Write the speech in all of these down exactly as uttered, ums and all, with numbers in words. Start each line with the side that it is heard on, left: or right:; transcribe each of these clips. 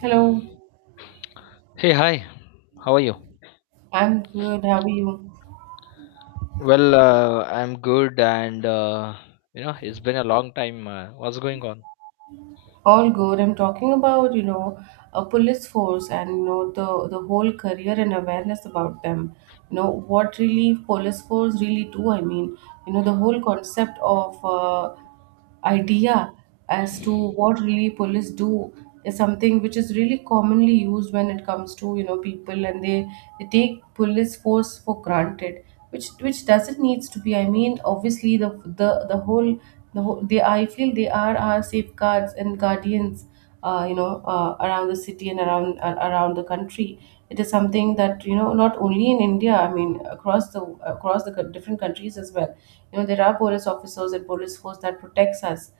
right: Hello.
left: Hey, hi. How are you?
right: I'm good. How are you?
left: Well, uh, I'm good, and uh, you know, it's been a long time. Uh, what's going on?
right: All good. I'm talking about, you know, a police force and, you know, the, the whole career and awareness about them. You know what really police force really do. I mean, you know, the whole concept of uh, idea as to what really police do is something which is really commonly used when it comes to you know people, and they, they take police force for granted, which which doesn't needs to be. I mean obviously the the the whole the whole they I feel they are our safeguards and guardians, uh, you know uh, around the city and around uh, around the country. It is something that, you know not only in India, I mean across the across the co- different countries as well. You know, there are police officers and police force that protects us,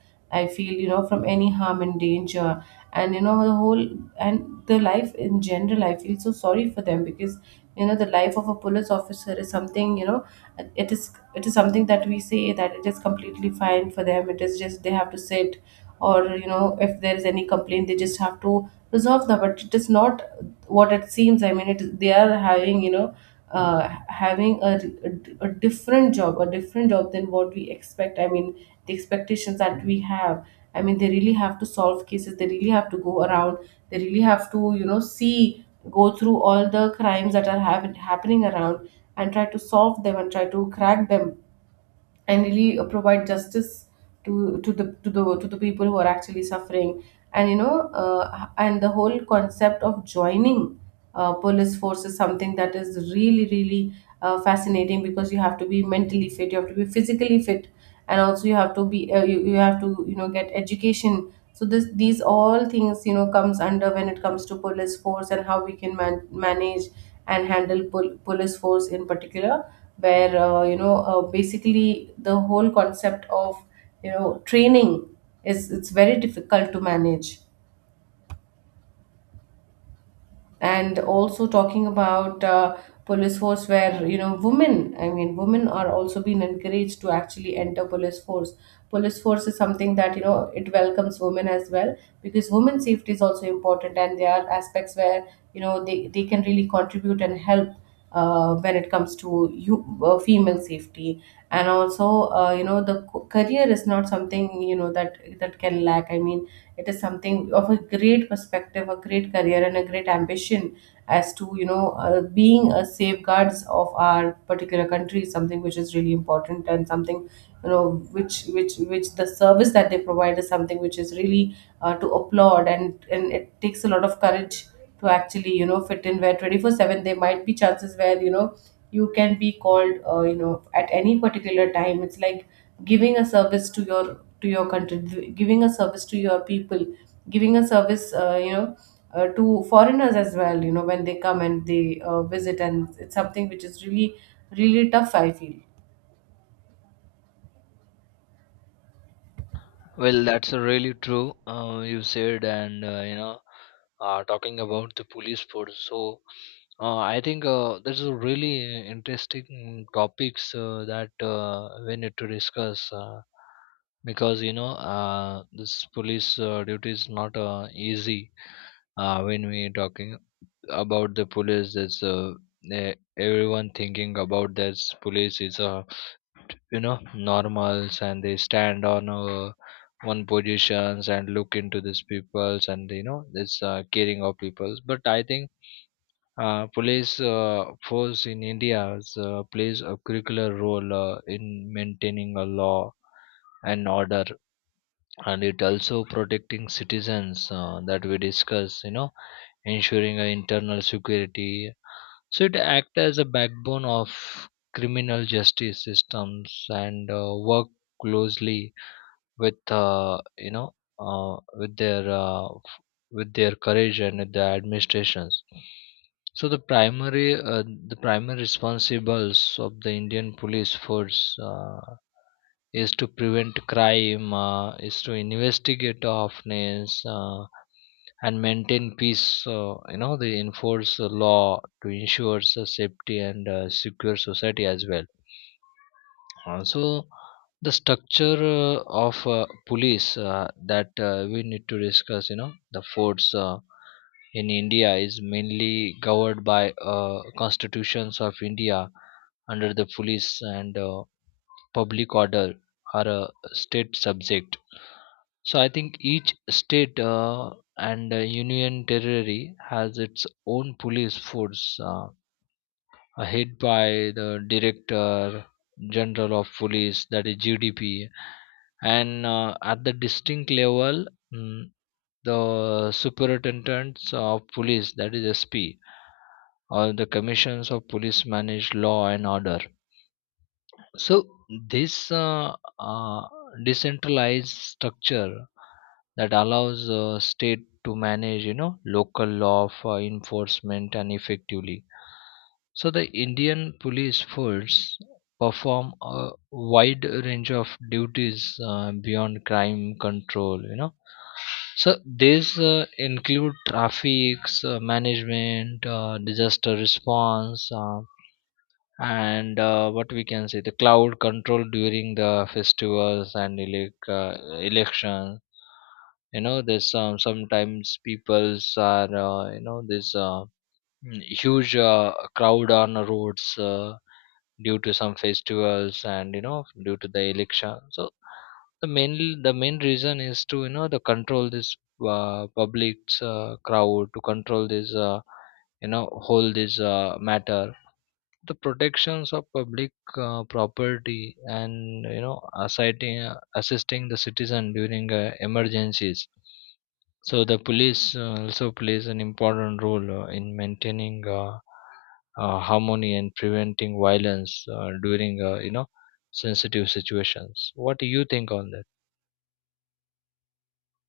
right: I feel, you know, from any harm and danger. And you know the whole and The life in general, I feel so sorry for them because, you know, the life of a police officer is something, you know, it is it is something that we say that it is completely fine for them, it is just they have to sit or, you know, if there is any complaint they just have to resolve that. But it is not what it seems. I mean, it is- they are having, you know, uh, having a, a, a different job a different job than what we expect. I mean the expectations that we have, I mean they really have to solve cases, they really have to go around, they really have to, you know, see, go through all the crimes that are happen, happening around, and try to solve them and try to crack them, and really uh, provide justice to to the to the to the people who are actually suffering. And, you know, uh, and the whole concept of joining uh, police force is something that is really really uh, fascinating, because you have to be mentally fit, you have to be physically fit, and also you have to be uh, you, you have to, you know, get education. So this these all things, you know, comes under when it comes to police force and how we can man- manage and handle pol- police force in particular, where, uh, you know uh, basically the whole concept of, you know, training is, it's very difficult to manage. And also talking about, uh, police force, where, you know, women, I mean women are also being encouraged to actually enter police force. Police force is something that, you know, it welcomes women as well, because women's safety is also important, and there are aspects where, you know, they, they can really contribute and help uh, when it comes to you uh, female safety. And also, uh, you know, the c- career is not something, you know, that that can lack. I mean, it is something of a great perspective, a great career, and a great ambition, as to, you know, uh, being a safeguards of our particular country, is something which is really important, and something, you know, which which which the service that they provide is something which is really, uh, to applaud, and and it takes a lot of courage to actually, you know, fit in, where twenty-four seven there might be chances where, you know, you can be called, uh, you know at any particular time. It's like giving a service to your to your country, giving a service to your people, giving a service, uh, you know uh, to foreigners as well, you know, when they come and they uh, visit. And it's something which is really really tough, I feel.
left: Well, that's really true. Uh, you said, and uh, you know, uh, talking about the police force. So, uh, I think uh, this is a really uh, interesting topics uh, that uh, we need to discuss uh, because you know, uh, this police uh, duty is not uh, easy uh, when we talking about the police that's uh, eh, everyone thinking about that police is uh, you know normals and they stand on uh, one positions and look into these peoples and you know this uh, caring of peoples, but I think uh, police uh, force in India uh, plays a curricular role uh, in maintaining a law and order, and it also protecting citizens uh, that we discuss. You know, ensuring a internal security, so it acts as a backbone of criminal justice systems and uh, work closely with uh, you know uh, with their uh, f- with their courage and with the administrations. So the primary uh, the primary responsibles of the Indian police force. Uh, is to prevent crime, uh, is to investigate offense, uh, and maintain peace. Uh, you know, they enforce the law to ensure the safety and uh, secure society as well. Uh, so the structure uh, of uh, police uh, that uh, we need to discuss, you know, the force uh, in India is mainly governed by uh, constitutions of India under the police and uh, public order are a state subject, so I think each state uh, and uh, union territory has its own police force, uh, uh, head by the director general of police, that is G D P, and uh, at the district level, mm, the superintendents of police, that is S P, or the commissions of police manage law and order. So this uh, uh, decentralized structure that allows uh, state to manage, you know, local law for enforcement and effectively. So the Indian police force perform a wide range of duties uh, beyond crime control. You know, so these uh, include traffic uh, management, uh, disaster response, uh, and uh, what we can say the cloud control during the festivals and elec- uh, election. You know, there's um, sometimes people's are uh, you know there's uh, mm, huge uh, crowd on the roads uh, due to some festivals and you know due to the election, so the main the main reason is to you know the control this uh, public's uh, crowd, to control this, uh, you know whole this uh, matter, the protections of public uh, property, and you know assisting, assisting the citizen during uh, emergencies. So the police uh, also plays an important role uh, in maintaining uh, uh, harmony and preventing violence uh, during uh, you know sensitive situations. What do you think on that?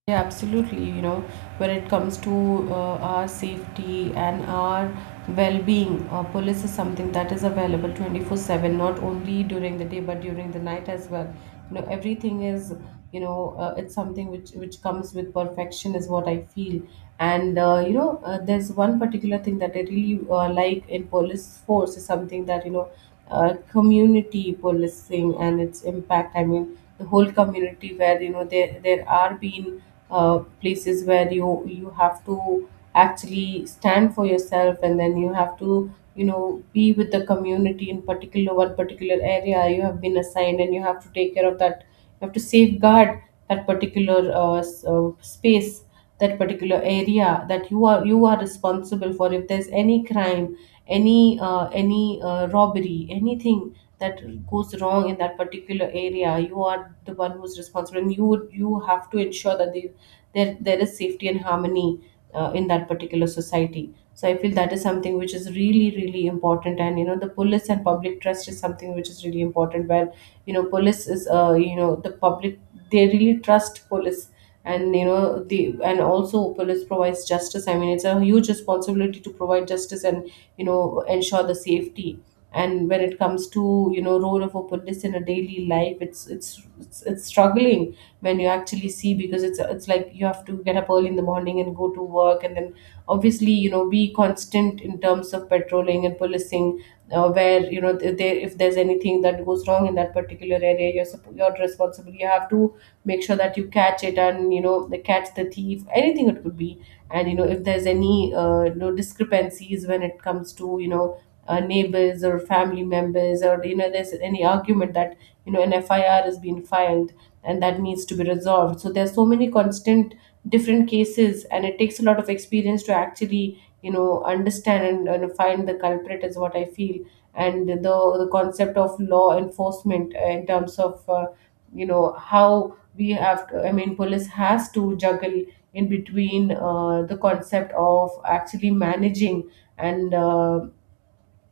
right: Yeah, absolutely. You know, when it comes to uh, our safety and our well-being, uh, police is something that is available twenty-four seven, not only during the day but during the night as well. You know, everything is, you know, uh, it's something which which comes with perfection, is what I feel. And, uh, you know, uh, there's one particular thing that I really uh, like in police force, is something that, you know, uh, community policing and its impact. I mean, the whole community, where, you know, there there are been uh, places where you you have to actually stand for yourself, and then you have to, you know, be with the community, in particular one particular area you have been assigned, and you have to take care of that. You have to safeguard that particular uh, s- uh, space, that particular area that you are you are responsible for. If there's any crime, any uh, any uh, robbery, anything that goes wrong in that particular area, you are the one who's responsible, and you would you have to ensure that they, there there is safety and harmony uh, in that particular society. So I feel that is something which is really, really important. And, you know, the police and public trust is something which is really important, where, you know, police is, uh, you know, the public, they really trust police. And, you know, the and also police provides justice. I mean, it's a huge responsibility to provide justice and, you know, ensure the safety. And when it comes to, you know, role of a police in a daily life, it's it's it's, it's struggling when you actually see, because it's it's like you have to get up early in the morning and go to work, and then obviously, you know, be constant in terms of patrolling and policing, uh, where, you know, th- they, if there's anything that goes wrong in that particular area, you're supp- you're responsible, you have to make sure that you catch it, and, you know, they catch the thief, anything it could be. And, you know, if there's any, uh, you know discrepancies when it comes to, you know uh, neighbors or family members, or, you know, there's any argument that, you know, an F I R has been filed and that needs to be resolved. So there's so many constant different cases, and it takes a lot of experience to actually, you know, understand and, and find the culprit, is what I feel. And the, the concept of law enforcement in terms of, uh, you know, how we have to, I mean police has to juggle in between, uh, the concept of actually managing, and, uh,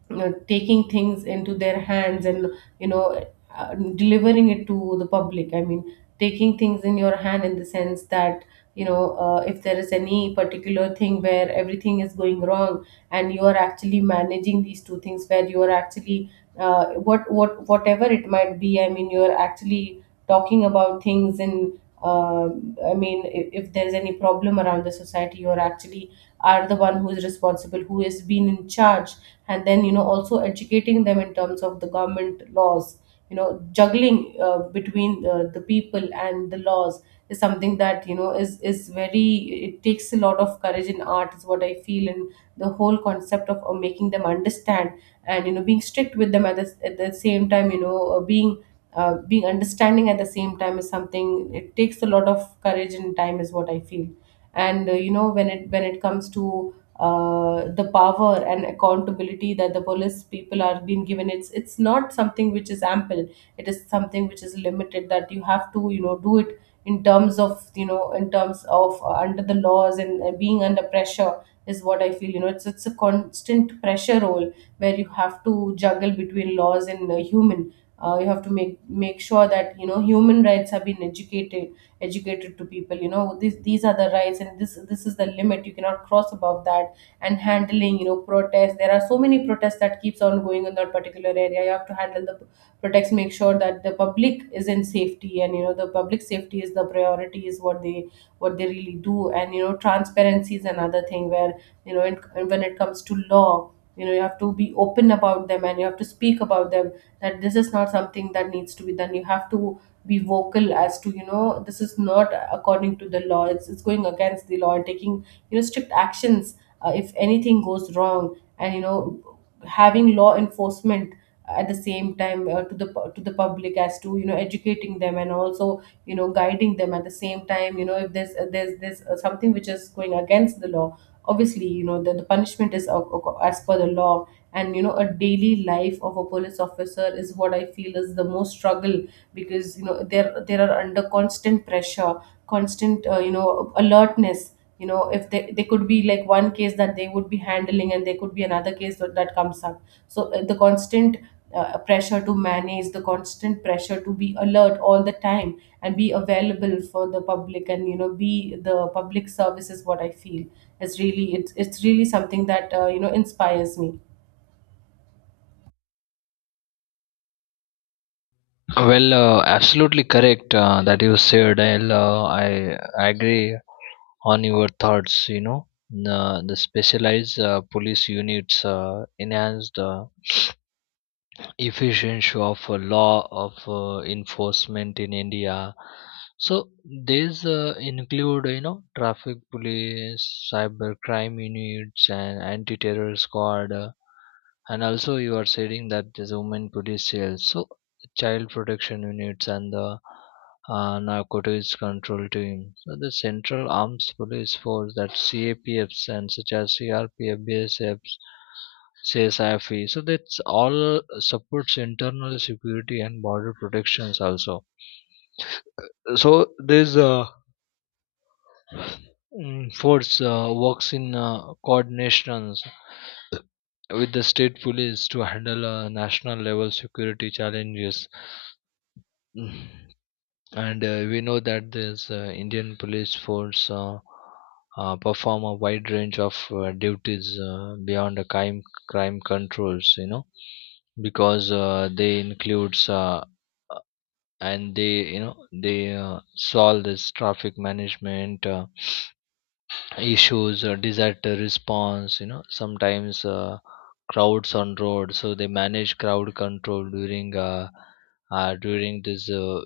right: you know, taking things into their hands, and, you know, uh, delivering it to the public. I mean, taking things in your hand in the sense that, you know, uh, if there is any particular thing where everything is going wrong, and you are actually managing these two things where you are actually, uh, what what whatever it might be, I mean you are actually talking about things in, uh, I mean, if, if there's any problem around the society, you are actually are the one who is responsible, who has been in charge. And then, you know, also educating them in terms of the government laws, you know, juggling, uh, between, uh, the people and the laws, is something that, you know, is is very, it takes a lot of courage in art, is what I feel. And the whole concept of, uh, making them understand, and, you know, being strict with them at the, at the same time, you know, uh, being, uh, being understanding at the same time, is something. It takes a lot of courage and time, is what I feel. And, uh, you know, when it when it comes to, uh, the power and accountability that the police people are being given, it's it's not something which is ample, it is something which is limited. That you have to, you know, do it in terms of, you know, in terms of uh, under the laws, and, uh, being under pressure, is what I feel. You know, it's it's a constant pressure role where you have to juggle between laws and, uh, human, uh, you have to make make sure that, you know, human rights have been educated educated to people. You know, this these are the rights, and this this is the limit you cannot cross above that. And handling, you know, protests, there are so many protests that keeps on going in that particular area. You have to handle the protests, make sure that the public is in safety, and, you know, the public safety is the priority, is what they what they really do. And, you know, transparency is another thing where, you know it, when it comes to law, you know, you have to be open about them and you have to speak about them, that this is not something that needs to be done. You have to be vocal as to, you know, this is not according to the law, it's, it's going against the law, and taking, you know, strict actions, uh, if anything goes wrong and you know having law enforcement at the same time, uh, to the pu- to the public as to you know educating them and also you know guiding them at the same time. You know if there's uh, there's there's uh, something which is going against the law, obviously you know the, the punishment is ac- ac- as per the law. And you know a daily life of a police officer is what I feel is the most struggle, because you know they're they are under constant pressure, constant uh, you know alertness. You know if they, they could be like one case that they would be handling and there could be another case that, that comes up. So uh, the constant uh, pressure to manage, the constant pressure to be alert all the time and be available for the public and you know be the public service is what I feel is really it's, it's really something that uh, you know inspires me.
left: well uh, absolutely correct uh, that you said. I'll, uh, i i agree on your thoughts. You know, the the specialized uh, police units uh, enhanced uh, efficiency of uh, law of uh, enforcement in India. So these uh, include, you know, traffic police, cyber crime units, and anti-terror squad, uh, and also you are saying that there's women police cells, so child protection units, and the uh, narcotics control team. So the central arms police force, that C A P Fs and such as C R P F, B S Fs, says C S I F E. So that's all supports internal security and border protections also. So there's a mm, force uh, works in uh, coordinations with the state police to handle uh, national level security challenges. Mm. And uh, we know that this uh, Indian police force uh, uh, perform a wide range of uh, duties uh, beyond the crime crime controls. You know, because uh, they includes uh, uh, and they you know they uh, solve this traffic management uh, issues or disaster response. You know, sometimes uh, crowds on road, so they manage crowd control during uh, uh during this uh,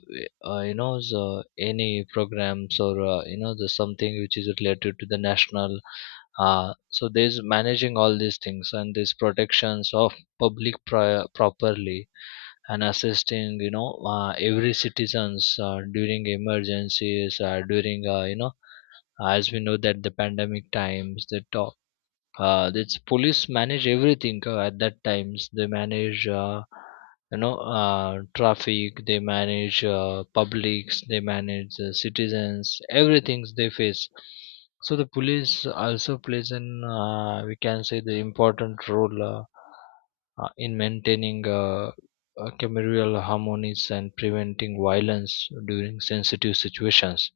left: uh you know the, any programs or uh, you know the something which is related to the national. Uh so there's managing all these things, and these protections of public pri- properly, and assisting you know uh, every citizens uh, during emergencies uh, during uh, you know, as we know that the pandemic times the top uh this police manage everything uh, at that times. They manage uh, you know uh, traffic, they manage uh, publics, they manage uh, citizens, everything they face. So the police also plays an uh, we can say the important role uh, uh, in maintaining uh, uh, communal harmonies and preventing violence during sensitive situations.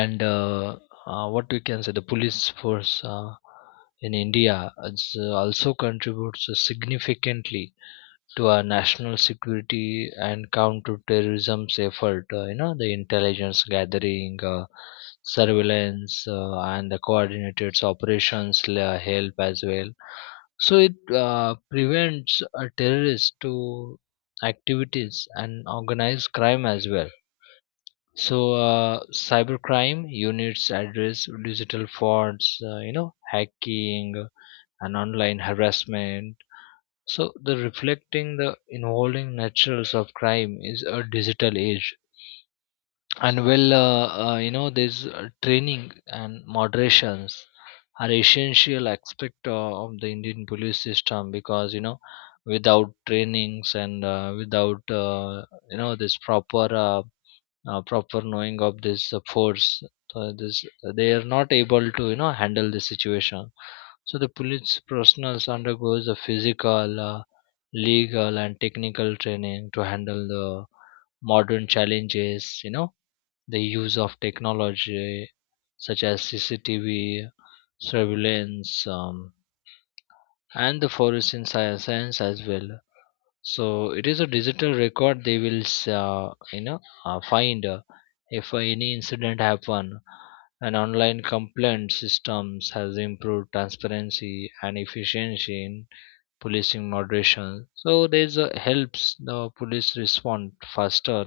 left: And uh, uh, what we can say the police force uh, in India is, uh, also contributes significantly to our national security and counterterrorism's effort. Uh, you know, the intelligence gathering, uh, surveillance, uh, and the coordinated operations la- help as well. So it uh, prevents a terrorist to activities and organized crime as well. So uh, cybercrime units address digital frauds, uh, you know, hacking, uh, and online harassment. So the reflecting the involving natures of crime is a digital age. And well, uh, uh, you know, this uh, training and moderations are essential aspect o- of the Indian police system. Because you know, without trainings and uh, without uh, you know this proper uh, uh, proper knowing of this uh, force, uh, this uh, they are not able to you know handle the situation. So the police professionals undergoes a physical, uh, legal, and technical training to handle the modern challenges. You know, the use of technology such as C C T V surveillance, um, and the forest science, science as well. So it is a digital record they will s- uh, you know uh, find uh, if any incident happen. An online complaint systems has improved transparency and efficiency in policing moderation. So this a helps the police respond faster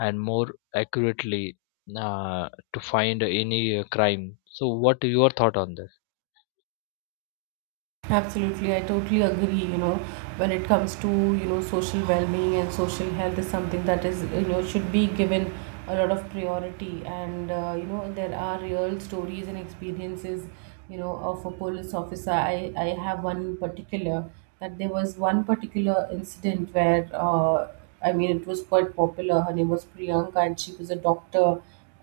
left: and more accurately uh, to find any uh, crime. So what your thought on that?
right: Absolutely, I totally agree. You know, when it comes to you know social well-being and social health is something that is you know should be given a lot of priority. And uh, you know there are real stories and experiences. You know, of a police officer. I I have one in particular, that there was one particular incident where uh, I mean it was quite popular. Her name was Priyanka, and she was a doctor.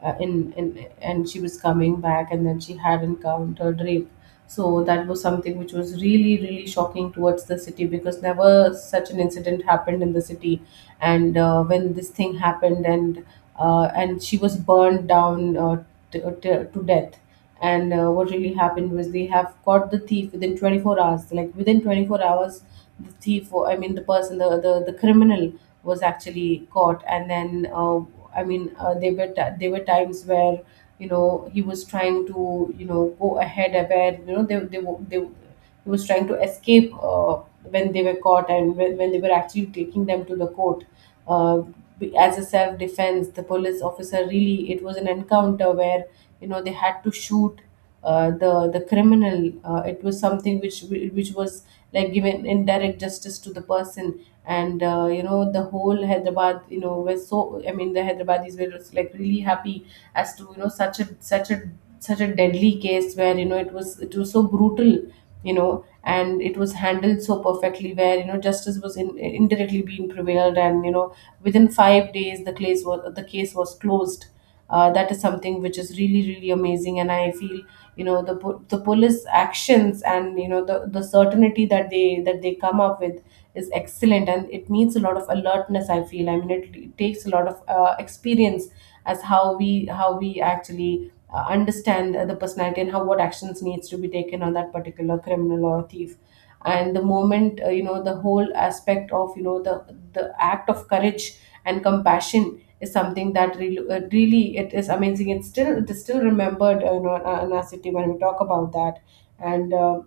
right: Uh, in, in and she was coming back, and then she had encountered rape, so that was something which was really really shocking towards the city, because never such an incident happened in the city. And uh, when this thing happened, and uh, and she was burned down uh, t- uh, t- to death. And uh, what really happened was they have caught the thief within twenty-four hours, like within twenty-four hours the thief or- I mean the person, the the, the criminal was actually caught. And then uh, I mean uh, there were t- there were times where you know he was trying to you know go ahead, where you know they they, wo- they he was trying to escape uh, when they were caught, and when, when they were actually taking them to the court. uh, be- as a self defense, the police officer, really it was an encounter where you know they had to shoot uh, the the criminal. Uh, it was something which which was like given indirect justice to the person. And uh, you know the whole Hyderabad, you know, were so. I mean, the Hyderabadis were just like really happy as to you know such a such a such a deadly case, where you know it was it was so brutal, you know, and it was handled so perfectly where you know justice was in, indirectly being prevailed, and you know within five days the case was, the case was closed. uh, that is something which is really really amazing. And I feel you know the po- the police actions and you know the the certainty that they that they come up with is excellent, and it needs a lot of alertness I feel. I mean it, it takes a lot of uh, experience as how we how we actually uh, understand the personality and how what actions needs to be taken on that particular criminal or thief. And the moment uh, you know the whole aspect of you know the the act of courage and compassion is something that really, uh, really it is amazing. It's still, it is still remembered uh, you know in our in our city when we talk about that. And uh,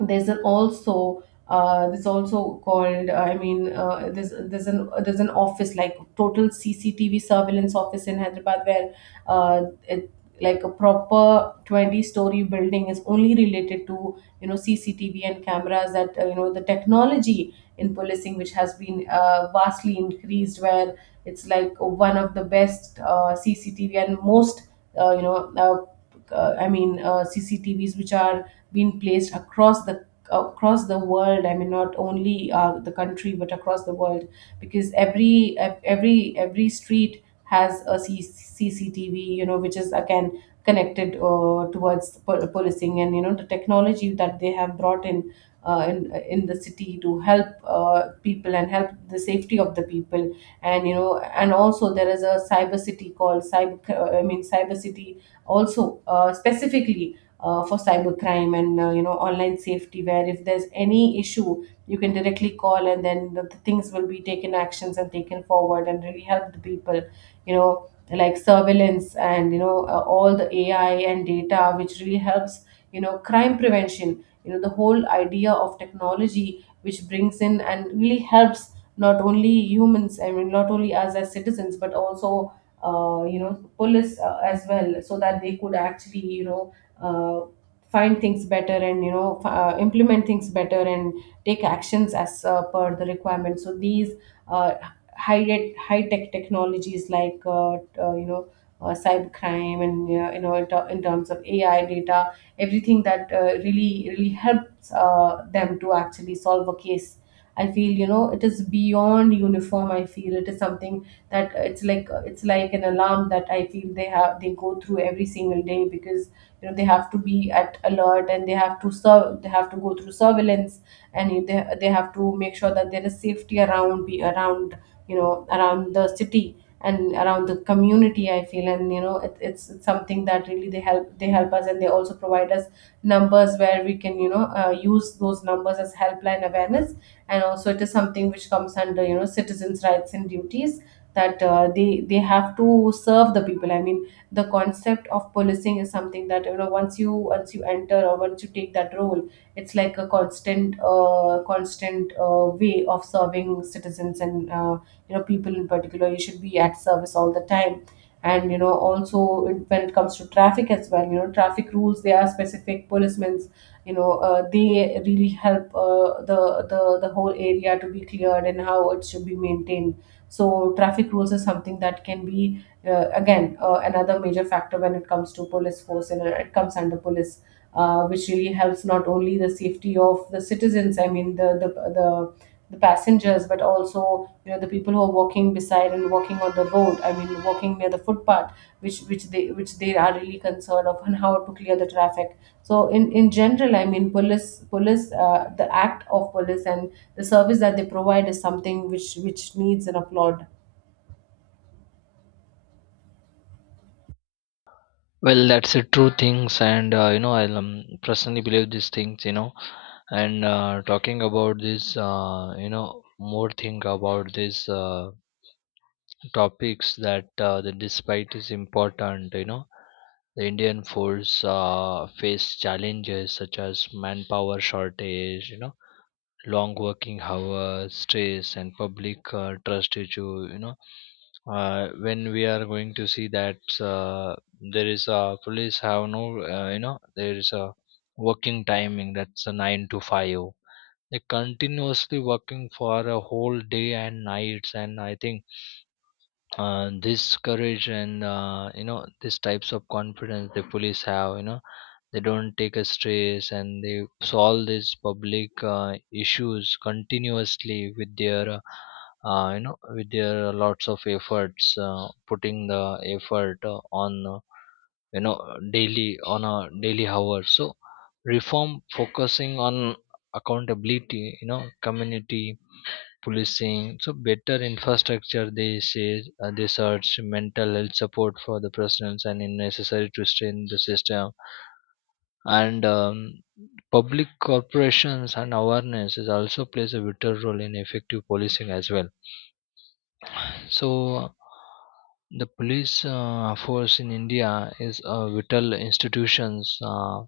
right: there's an also uh, this also called uh, I mean uh, there's there's an there's an office like total C C T V surveillance office in Hyderabad, where uh, it, like a proper twenty story building is only related to you know C C T V and cameras, that uh, you know the technology in policing, which has been uh, vastly increased, where it's like one of the best uh, C C T V and most uh, you know uh, uh, I mean uh, C C T Vs which are been placed across the, across the world. I mean not only uh, the country but across the world, because every ev- every every street has a C- cctv, you know, which is again connected uh, towards pol- policing, and you know the technology that they have brought in uh, in, in the city to help uh, people and help the safety of the people. And you know and also there is a cyber city called cyber uh, I mean cyber city, also uh, specifically uh, for cybercrime. And uh, you know online safety, where if there's any issue you can directly call, and then the, the things will be taken actions and taken forward and really help the people, you know, like surveillance and you know uh, all the AI and data which really helps you know crime prevention. You know, the whole idea of technology which brings in and really helps not only humans, I mean not only us as citizens, but also uh, you know police uh, as well, so that they could actually you know uh, find things better and you know f- uh, implement things better and take actions as uh, per the requirement. So these uh, high tech high tech technologies like uh, t- uh, you know uh, cyber crime and you know, you know in, ter- in terms of AI data, everything that uh, really really helps uh, them to actually solve a case. I feel you know it is beyond uniform. I feel it is something that uh, it's like it's like an alarm that I feel they have, they go through every single day, because you know they have to be at alert and they have to serve. They have to go through surveillance, and you- they, they have to make sure that there is safety around, be around you know around the city and around the community I feel. And you know it, it's, it's something that really they help they help us, and they also provide us numbers where we can you know uh, use those numbers as helpline awareness. And also it is something which comes under you know citizens rights and duties, that uh, they they have to serve the people. I mean the concept of policing is something that you know once you once you enter, or once you take that role, it's like a constant uh, constant uh, way of serving citizens and uh, you know people in particular. You should be at service all the time. And you know also in- when it comes to traffic as well, you know traffic rules, they are specific policemen's. You know uh, they really help uh, the, the the whole area to be cleared and how it should be maintained. So traffic rules is something that can be uh, again uh, another major factor when it comes to police force, and it comes under police uh, which really helps not only the safety of the citizens. I mean the the the, the passengers, but also you know the people who are walking beside and walking on the road. I mean walking near the footpath, which which they which they are really concerned of, and how to clear the traffic. So in in general, I mean police police, uh, the act of police and the service that they provide is something which which needs an applaud.
left: Well, that's a true things, and uh, you know i um, personally believe these things. You know, and uh, talking about this uh, you know more thing about these uh, topics that uh, the despite is important. You know, the Indian force uh, face challenges such as manpower shortage, you know, long working hours, stress, and public uh, trust issue. You know, uh, when we are going to see that uh, there is a police have no uh, you know there is a working timing that's a nine to five. They continuously working for a whole day and nights, and I think uh, this courage and uh, you know these types of confidence the police have. You know, they don't take a stress and they solve these public uh, issues continuously with their uh, uh, you know with their lots of efforts uh, putting the effort uh, on uh, you know daily on a daily hour. So reform focusing on accountability, you know, community policing, so better infrastructure, they say uh, they search mental health support for the prisoners, and in necessary to strengthen the system. And um, public corporations and awareness is also plays a vital role in effective policing as well. So the police uh, force in India is a vital institutions uh,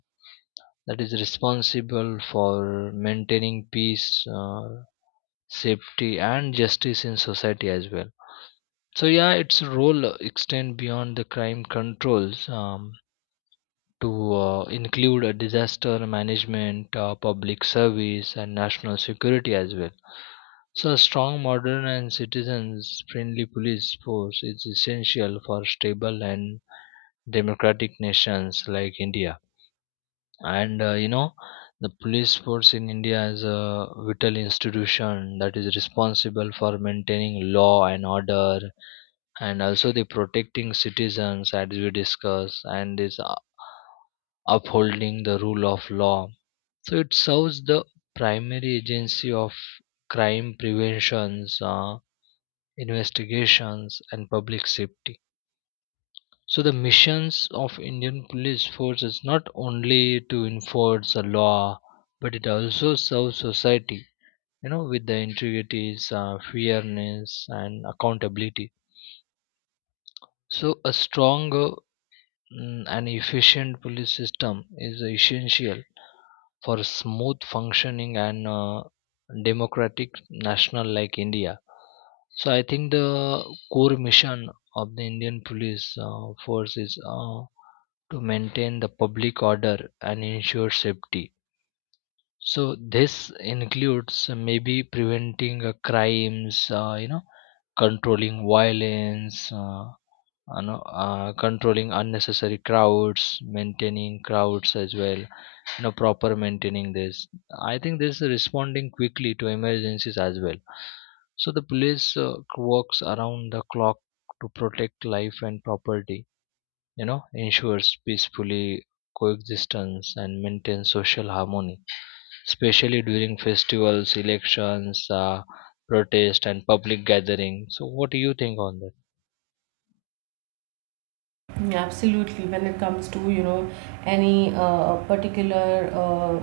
left: that is responsible for maintaining peace, uh, safety, and justice in society as well. So yeah, its role extend beyond the crime controls, um, to uh, include a disaster management, uh, public service, and national security as well. So a strong, modern, and citizens-friendly police force is essential for stable and democratic nations like India. And uh, you know, the police force in India is a vital institution that is responsible for maintaining law and order, and also the protecting citizens as we discuss, and is u- upholding the rule of law. So it serves the primary agency of crime preventions, uh, investigations, and public safety. So the missions of Indian police force is not only to enforce the law, but it also serves society, you know, with the integrities, uh, fairness, and accountability. So a stronger, Mm, an efficient police system is essential for smooth functioning and uh, democratic national like India. So I think the core mission of the Indian police uh, force is uh, to maintain the public order and ensure safety. So this includes uh, maybe preventing uh, crimes, uh, you know, controlling violence. Uh, you know, uh, controlling unnecessary crowds, maintaining crowds as well, you know, proper maintaining this. I think this is responding quickly to emergencies as well. So the police uh, works around the clock to protect life and property, you know, ensures peacefully coexistence and maintain social harmony, especially during festivals, elections, uh, protest, and public gathering. So what do you think on that?
right: Yeah, absolutely. When it comes to, you know, any uh, particular uh,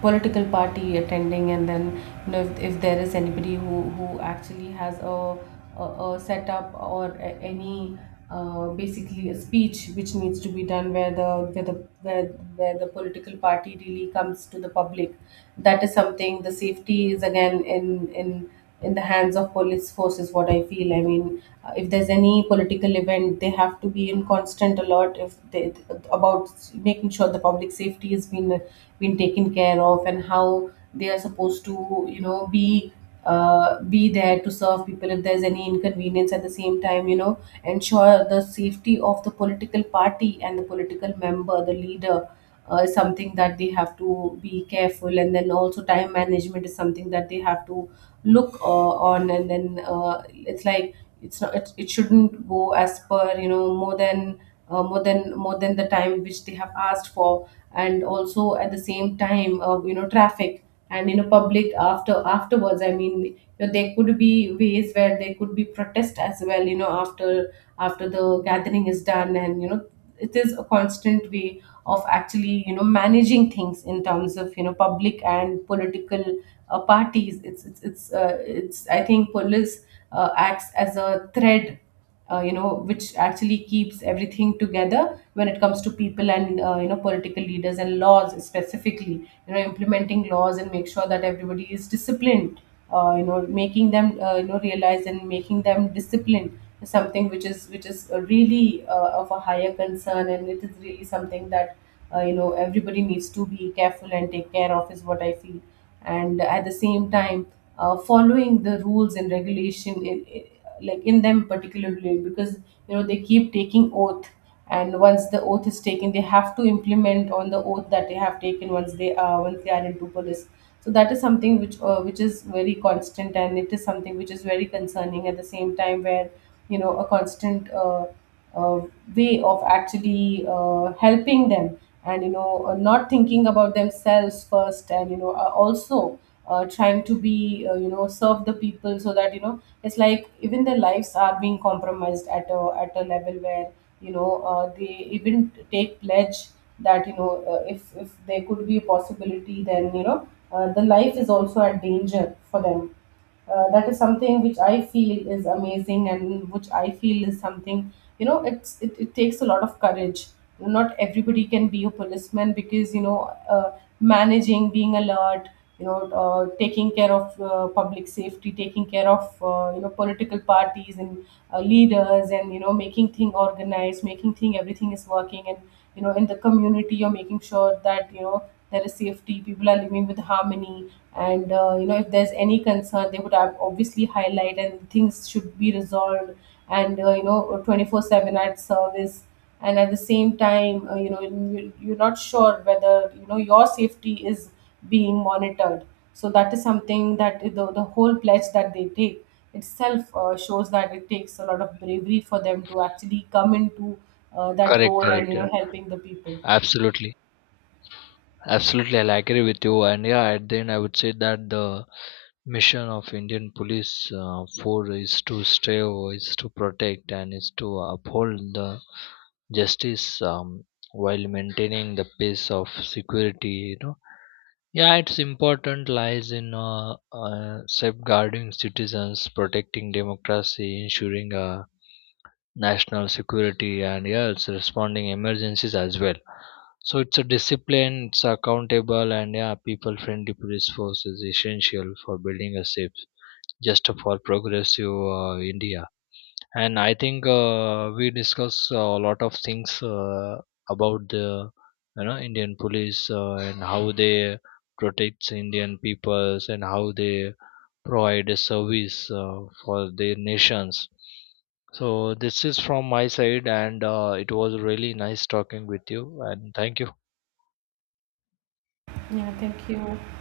right: political party attending, and then, you know, if, if there is anybody who, who actually has a, a, a setup or a, any uh, basically a speech which needs to be done, where the where the where, where the political party really comes to the public, that is something. The safety is again in in in the hands of police force is what I feel. I mean uh, if there's any political event they have to be in constant alert, if they about making sure the public safety has been been taken care of, and how they are supposed to you know be uh, be there to serve people if there's any inconvenience. At the same time you know ensure the safety of the political party and the political member, the leader uh, is something that they have to be careful. And then also time management is something that they have to look uh, on. And then uh, it's like it's not it, it shouldn't go as per you know more than uh, more than more than the time which they have asked for. And also at the same time uh, you know traffic and you know public after afterwards. I mean you know, there could be ways where there could be protest as well, you know, after after the gathering is done. And you know it is a constant way of actually you know managing things in terms of you know public and political uh, parties. It's it's it's, uh, it's I think police uh, acts as a thread, uh, you know, which actually keeps everything together when it comes to people, and uh, you know political leaders and laws specifically. You know implementing laws and make sure that everybody is disciplined, uh, you know making them uh, you know realize, and making them disciplined is something which is which is uh, really uh, of a higher concern. And it is really something that uh, you know everybody needs to be careful and take care of is what I feel. And at the same time uh, following the rules and regulation in, like in them particularly, because you know they keep taking oath. And once the oath is taken they have to implement on the oath that they have taken, once they are once they are into police. So that is something which uh, which is very constant, and it is something which is very concerning at the same time, where you know a constant uh, uh, way of actually uh, helping them. And you know uh, not thinking about themselves first. And you know uh, also uh, trying to be uh, you know serve the people, so that you know it's like even their lives are being compromised at a at a level where you know uh, they even take pledge, that you know uh, if if there could be a possibility then you know uh, the life is also at danger for them. Uh, that is something which I feel is amazing, and which I feel is something you know it's it, it takes a lot of courage. Not everybody can be a policeman, because you know uh, managing, being alert, you know uh, taking care of uh, public safety, taking care of uh, you know political parties and uh, leaders. And you know making thing organized, making thing everything is working. And you know in the community you're making sure that you know there is safety, people are living with harmony. And uh, you know if there's any concern they would have obviously highlight and things should be resolved. And uh, you know, twenty-four seven at service. And at the same time uh, you know you- you're not sure whether you know your safety is being monitored. So that is something that the, the whole pledge that they take itself uh, shows that it takes a lot of bravery for them to actually come into uh, that
left: Correct,
right: role. And right,
left: correct,
right: you know,
left: correct.
right: helping the people.
left: Absolutely, absolutely, I'll agree with you. And yeah, at the end, I would say that the mission of Indian police uh, for is to stay, is to protect, and is to uphold the justice, um, while maintaining the peace of security. You know, yeah, its important lies in uh, uh, safeguarding citizens, protecting democracy, ensuring a national security, and yeah, it's responding emergencies as well. So it's a discipline, it's accountable, and yeah, people friendly police force is essential for building a safe, just, for progressive uh, India. And I think uh, we discuss uh, a lot of things uh, about the you know Indian police, uh, and how they protects Indian peoples, and how they provide a service uh, for their nations. So this is from my side, and uh, it was really nice talking with you, and thank you.
right: Yeah, thank you.